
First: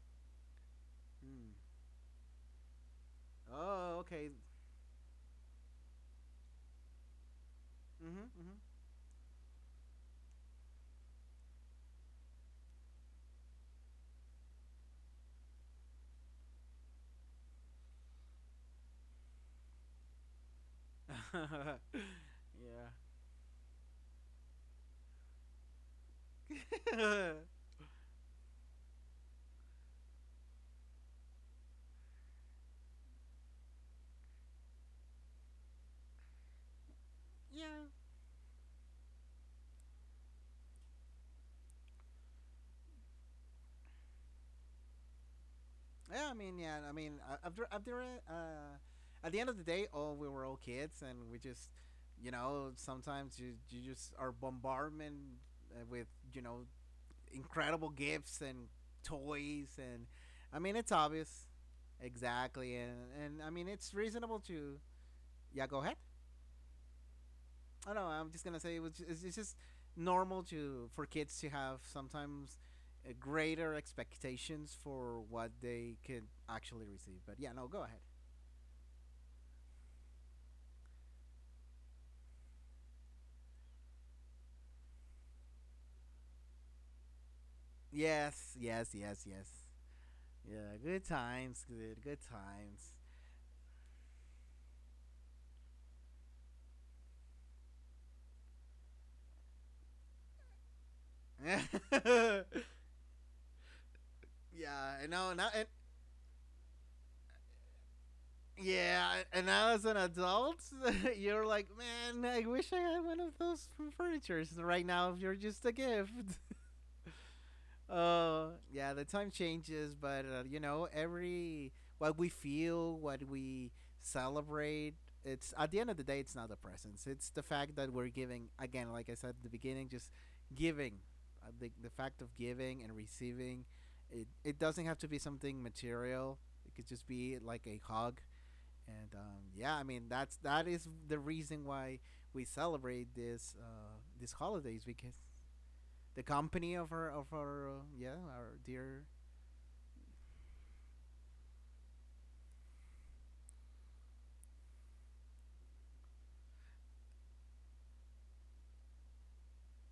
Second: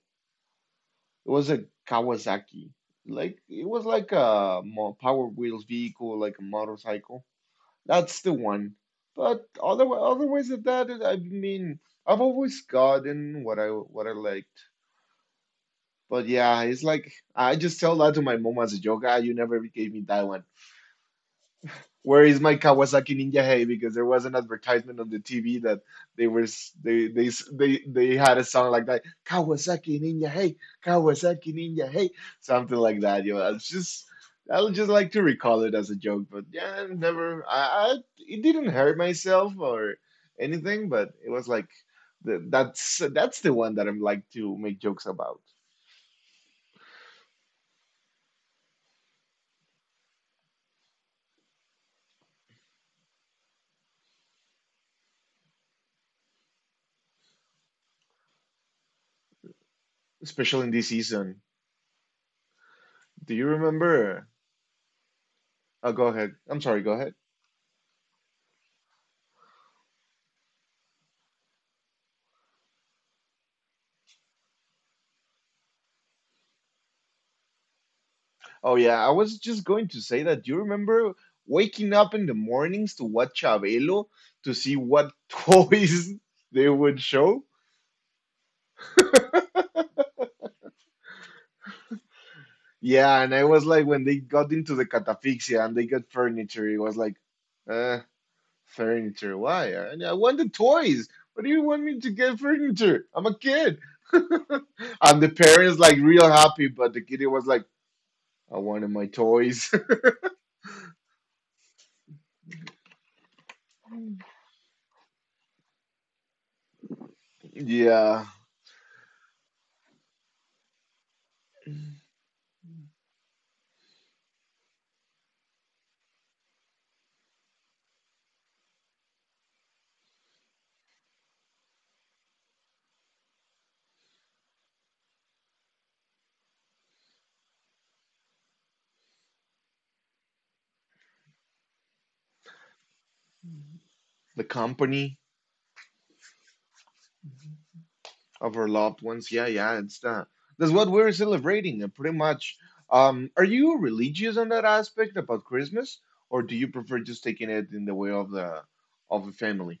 It was a Kawasaki. Like it was
Oh,
like
okay.
a mo- Power Wheels vehicle, like a motorcycle. That's
Mhm.
the
Mhm.
one. But other Otherwise than that, it- I mean, I've always gotten what I what I liked. But yeah, it's like I just tell that to my mom as a joke. Ah, you never gave me that.
[LAUGHS]
Where is my
Yeah.
Kawasaki Ninja Hey? Because there was an advertisement on the T V that they were they they
[LAUGHS]
they they had a song like that, Kawasaki Ninja Hey, Kawasaki Ninja Hey, something like that. You know, I was just I would just like to recall it as a joke, but yeah, never. I, I it didn't hurt myself or anything, but it was like the, that's that's the one that I'm like to make jokes about,
Yeah, I mean, yeah, I mean, uh, after after uh, at the end of the day, all we were all kids, and we just, you know, sometimes you you just are bombardment uh, with you know incredible gifts and toys, and I
especially in
mean,
this
it's
season.
obvious, exactly, and
Do
and
you
I mean, it's
remember?
reasonable to, yeah. Go
Oh,
ahead.
go ahead. I'm sorry. Go ahead.
I don't know. I'm just gonna say it was. ju- It's it's just normal to for kids to have sometimes uh, greater expectations for what they could actually receive. But yeah, no, go ahead.
Oh yeah, I was just going to say that. Do you remember waking up in the mornings to watch Chabelo to see what [LAUGHS] toys they would show?
Yes, yes, yes, yes. Yeah, good times, good, good times.
Yeah, and I was like, when they got into the catafixia and they got furniture, it was like, uh, furniture? Why? I, I want the toys. What do you want me to get
[LAUGHS]
furniture? I'm a kid. [LAUGHS]
Yeah, and
And the
now, now, and
parents like real happy, but the kid was like, I wanted my
yeah, and
toys.
now as an adult, [LAUGHS] you're like, man, I wish I had one of those
[LAUGHS]
furnitures. Right now, you're just a gift.
Yeah,
Uh, yeah, the time changes, but uh, you know, every what we feel, what we celebrate, it's at the end of the day, it's not the presence. It's the fact that we're giving again, like I said at the beginning, just giving. Uh, the the fact of giving and receiving, it it doesn't have to be something material. It could just be like a hug. And um, yeah, I mean that's that is the reason why we celebrate this uh, these
the
holidays because
company.
the company of her, of her, uh, yeah our
Of our
dear.
loved ones. Yeah, yeah, it's the that's what we're celebrating, uh, pretty much. Um, are you religious on that aspect about Christmas, or do you prefer just taking it in the way of the of the family?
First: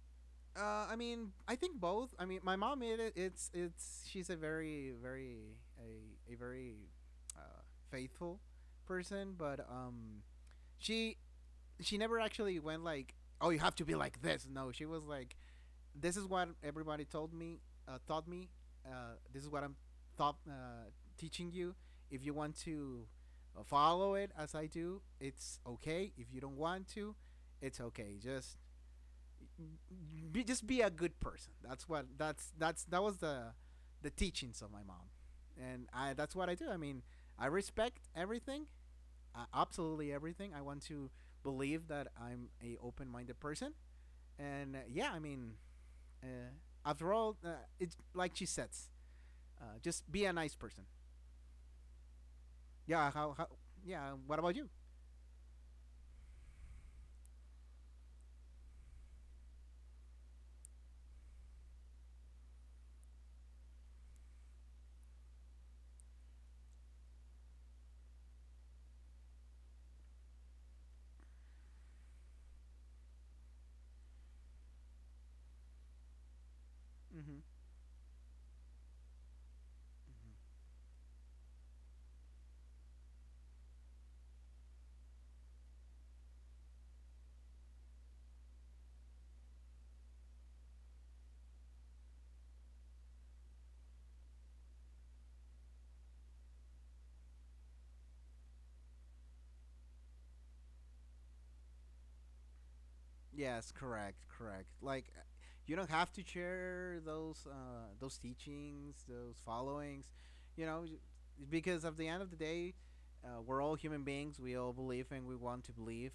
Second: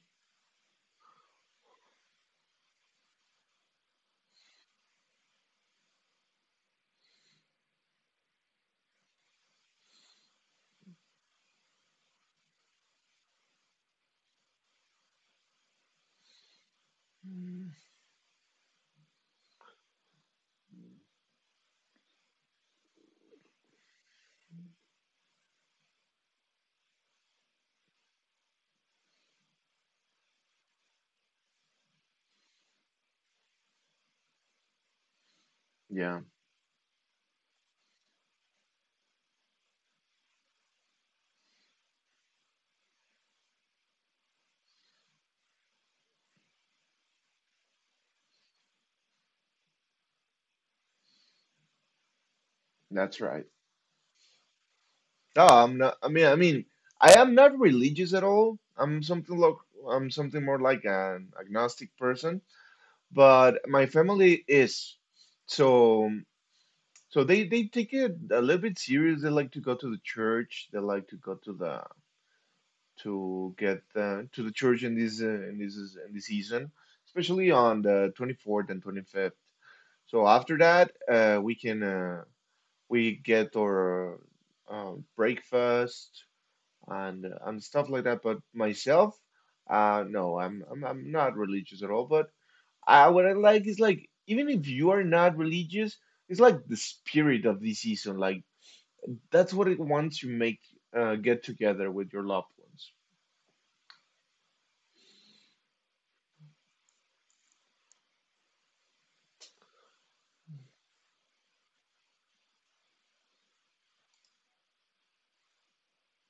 Uh, I mean, I think both. I mean, my mom made it. It's it's she's a very very a a very uh, faithful person, but um, she she never actually went like, oh, you have to be like this. No, she was like, this is what everybody told me, uh, taught me. Uh, this is what I'm thought uh, teaching you. If you want to uh, follow it as I do, it's okay. If you don't want to, it's okay. Just be, just be a good person. That's what that's that's That was the the teachings of my mom, and I
Yeah,
that's what I do. I mean, I respect everything, uh, absolutely everything. I want to believe that I'm a open minded person, and uh, yeah, I mean, uh, after all, uh, it's like she says, uh, just be a nice person.
that's
Yeah.
right.
How? How Yeah. What about you?
No, I'm not. I mean, I mean, I am not religious at all. I'm something like I'm something more like an agnostic person, but my family is. So so they they take it a little bit serious. They like to go to the church. They like to go to the to get uh, to the church in this uh, in this in this season, especially
Mm-hmm.
on the twenty fourth and twenty fifth. So after that, uh, we can uh, we get our uh, breakfast and uh, and stuff like that. But myself, uh, no, I'm, I'm I'm not religious at all. But I what I like is like even if you are not religious, it's like the spirit of the season. Like that's what it wants you make uh, get together with your loved ones.
Yes. Correct. Correct. Like, uh, you don't have to share those uh, those teachings, those followings. You know, j- because at the end of the day, uh, we're all human beings. We all believe and we want to believe.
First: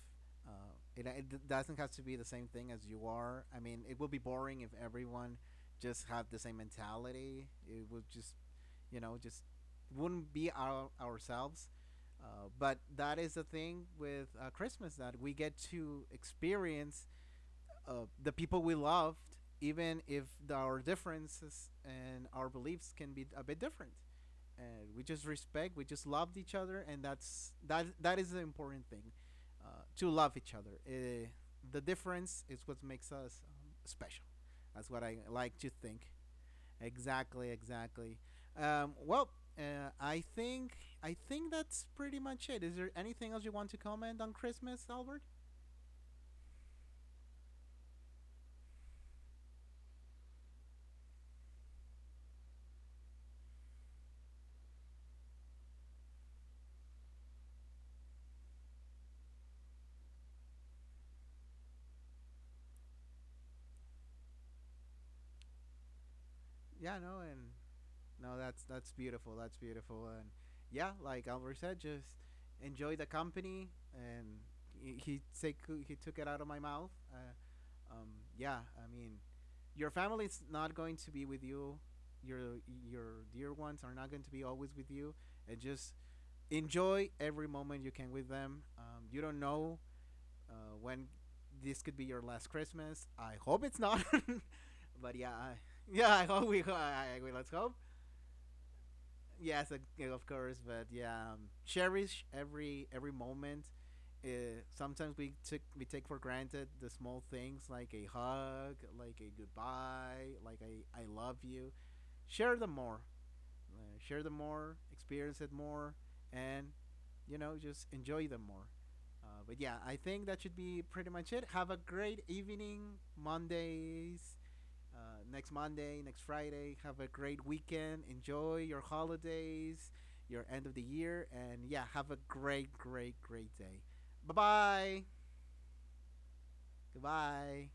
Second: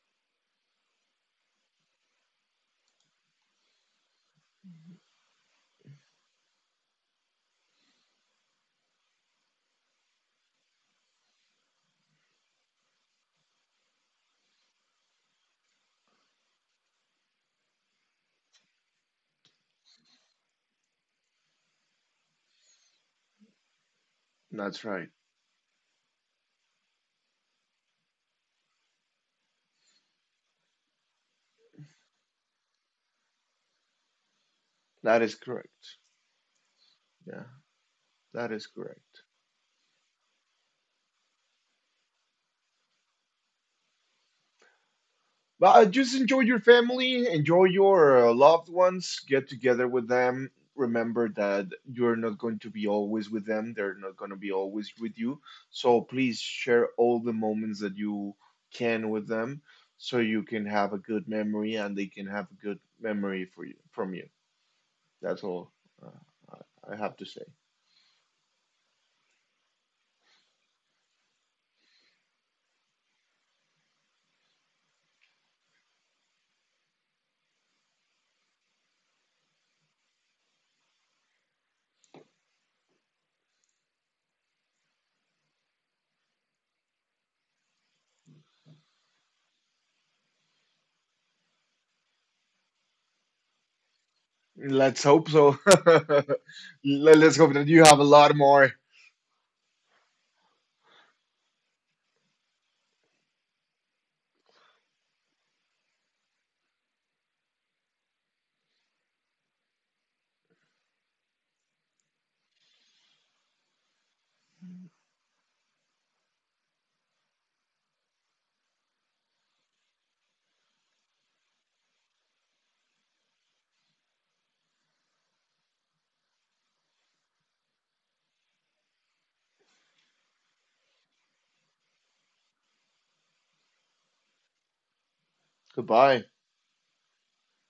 Uh, it, it doesn't have to be the same thing as you are. I mean, it would be boring if everyone just had the same mentality. It would just you know just wouldn't be our ourselves uh, but that is the thing with uh, Christmas that we get to experience uh, the people we loved, even if the, our differences and our beliefs can be a bit different. And
That's
we
right.
just respect, we just loved each other, and that's that. That is the important thing, uh, to love each other. Uh, the difference is what makes us um, special. That's what I
That is
like to think.
correct.
Exactly,
Yeah,
exactly.
that is
Um, well,
correct.
uh, I think I think that's pretty much it. Is there anything else you want to comment on Christmas, Albert?
But uh, just enjoy your family, enjoy your uh, loved ones, get together with them. Remember that you're not going to be always with them, they're not going to be always with you. So please share all the moments that you can with them, so you can have a good memory and they can have a good memory for you from you. That's all uh,
Yeah,
I
no,
have to
and
say.
no, that's that's beautiful. That's beautiful, and yeah, like Albert said, just enjoy the company, and he he, take, he took it out of my mouth. Uh, um, yeah, I mean, your family's not going to be with you. Your your dear ones are not going to be always with you, and just enjoy every moment you can with them. Um, you don't know uh, when this could be your last Christmas. I hope it's not, [LAUGHS]
Let's
but yeah,
hope
I,
so. [LAUGHS]
[LAUGHS] yeah, I
Let-
hope we, [LAUGHS] I, we-
Let's
let's
hope that
hope.
you have a lot more.
Yes, uh, yeah, of course, but yeah, um, cherish every every moment. Uh, Sometimes we took we take for granted the small things like a hug, like a goodbye, like a I love you. Share them more uh, share them more, experience it more, and you know just enjoy them more. Uh, but yeah, I think that should be pretty much it. Have a great evening, Mondays. Uh, next Monday, next Friday. Have a great weekend. Enjoy your holidays, your end of the year, and yeah, have a great, great, great day. Bye bye.
Goodbye.
Goodbye.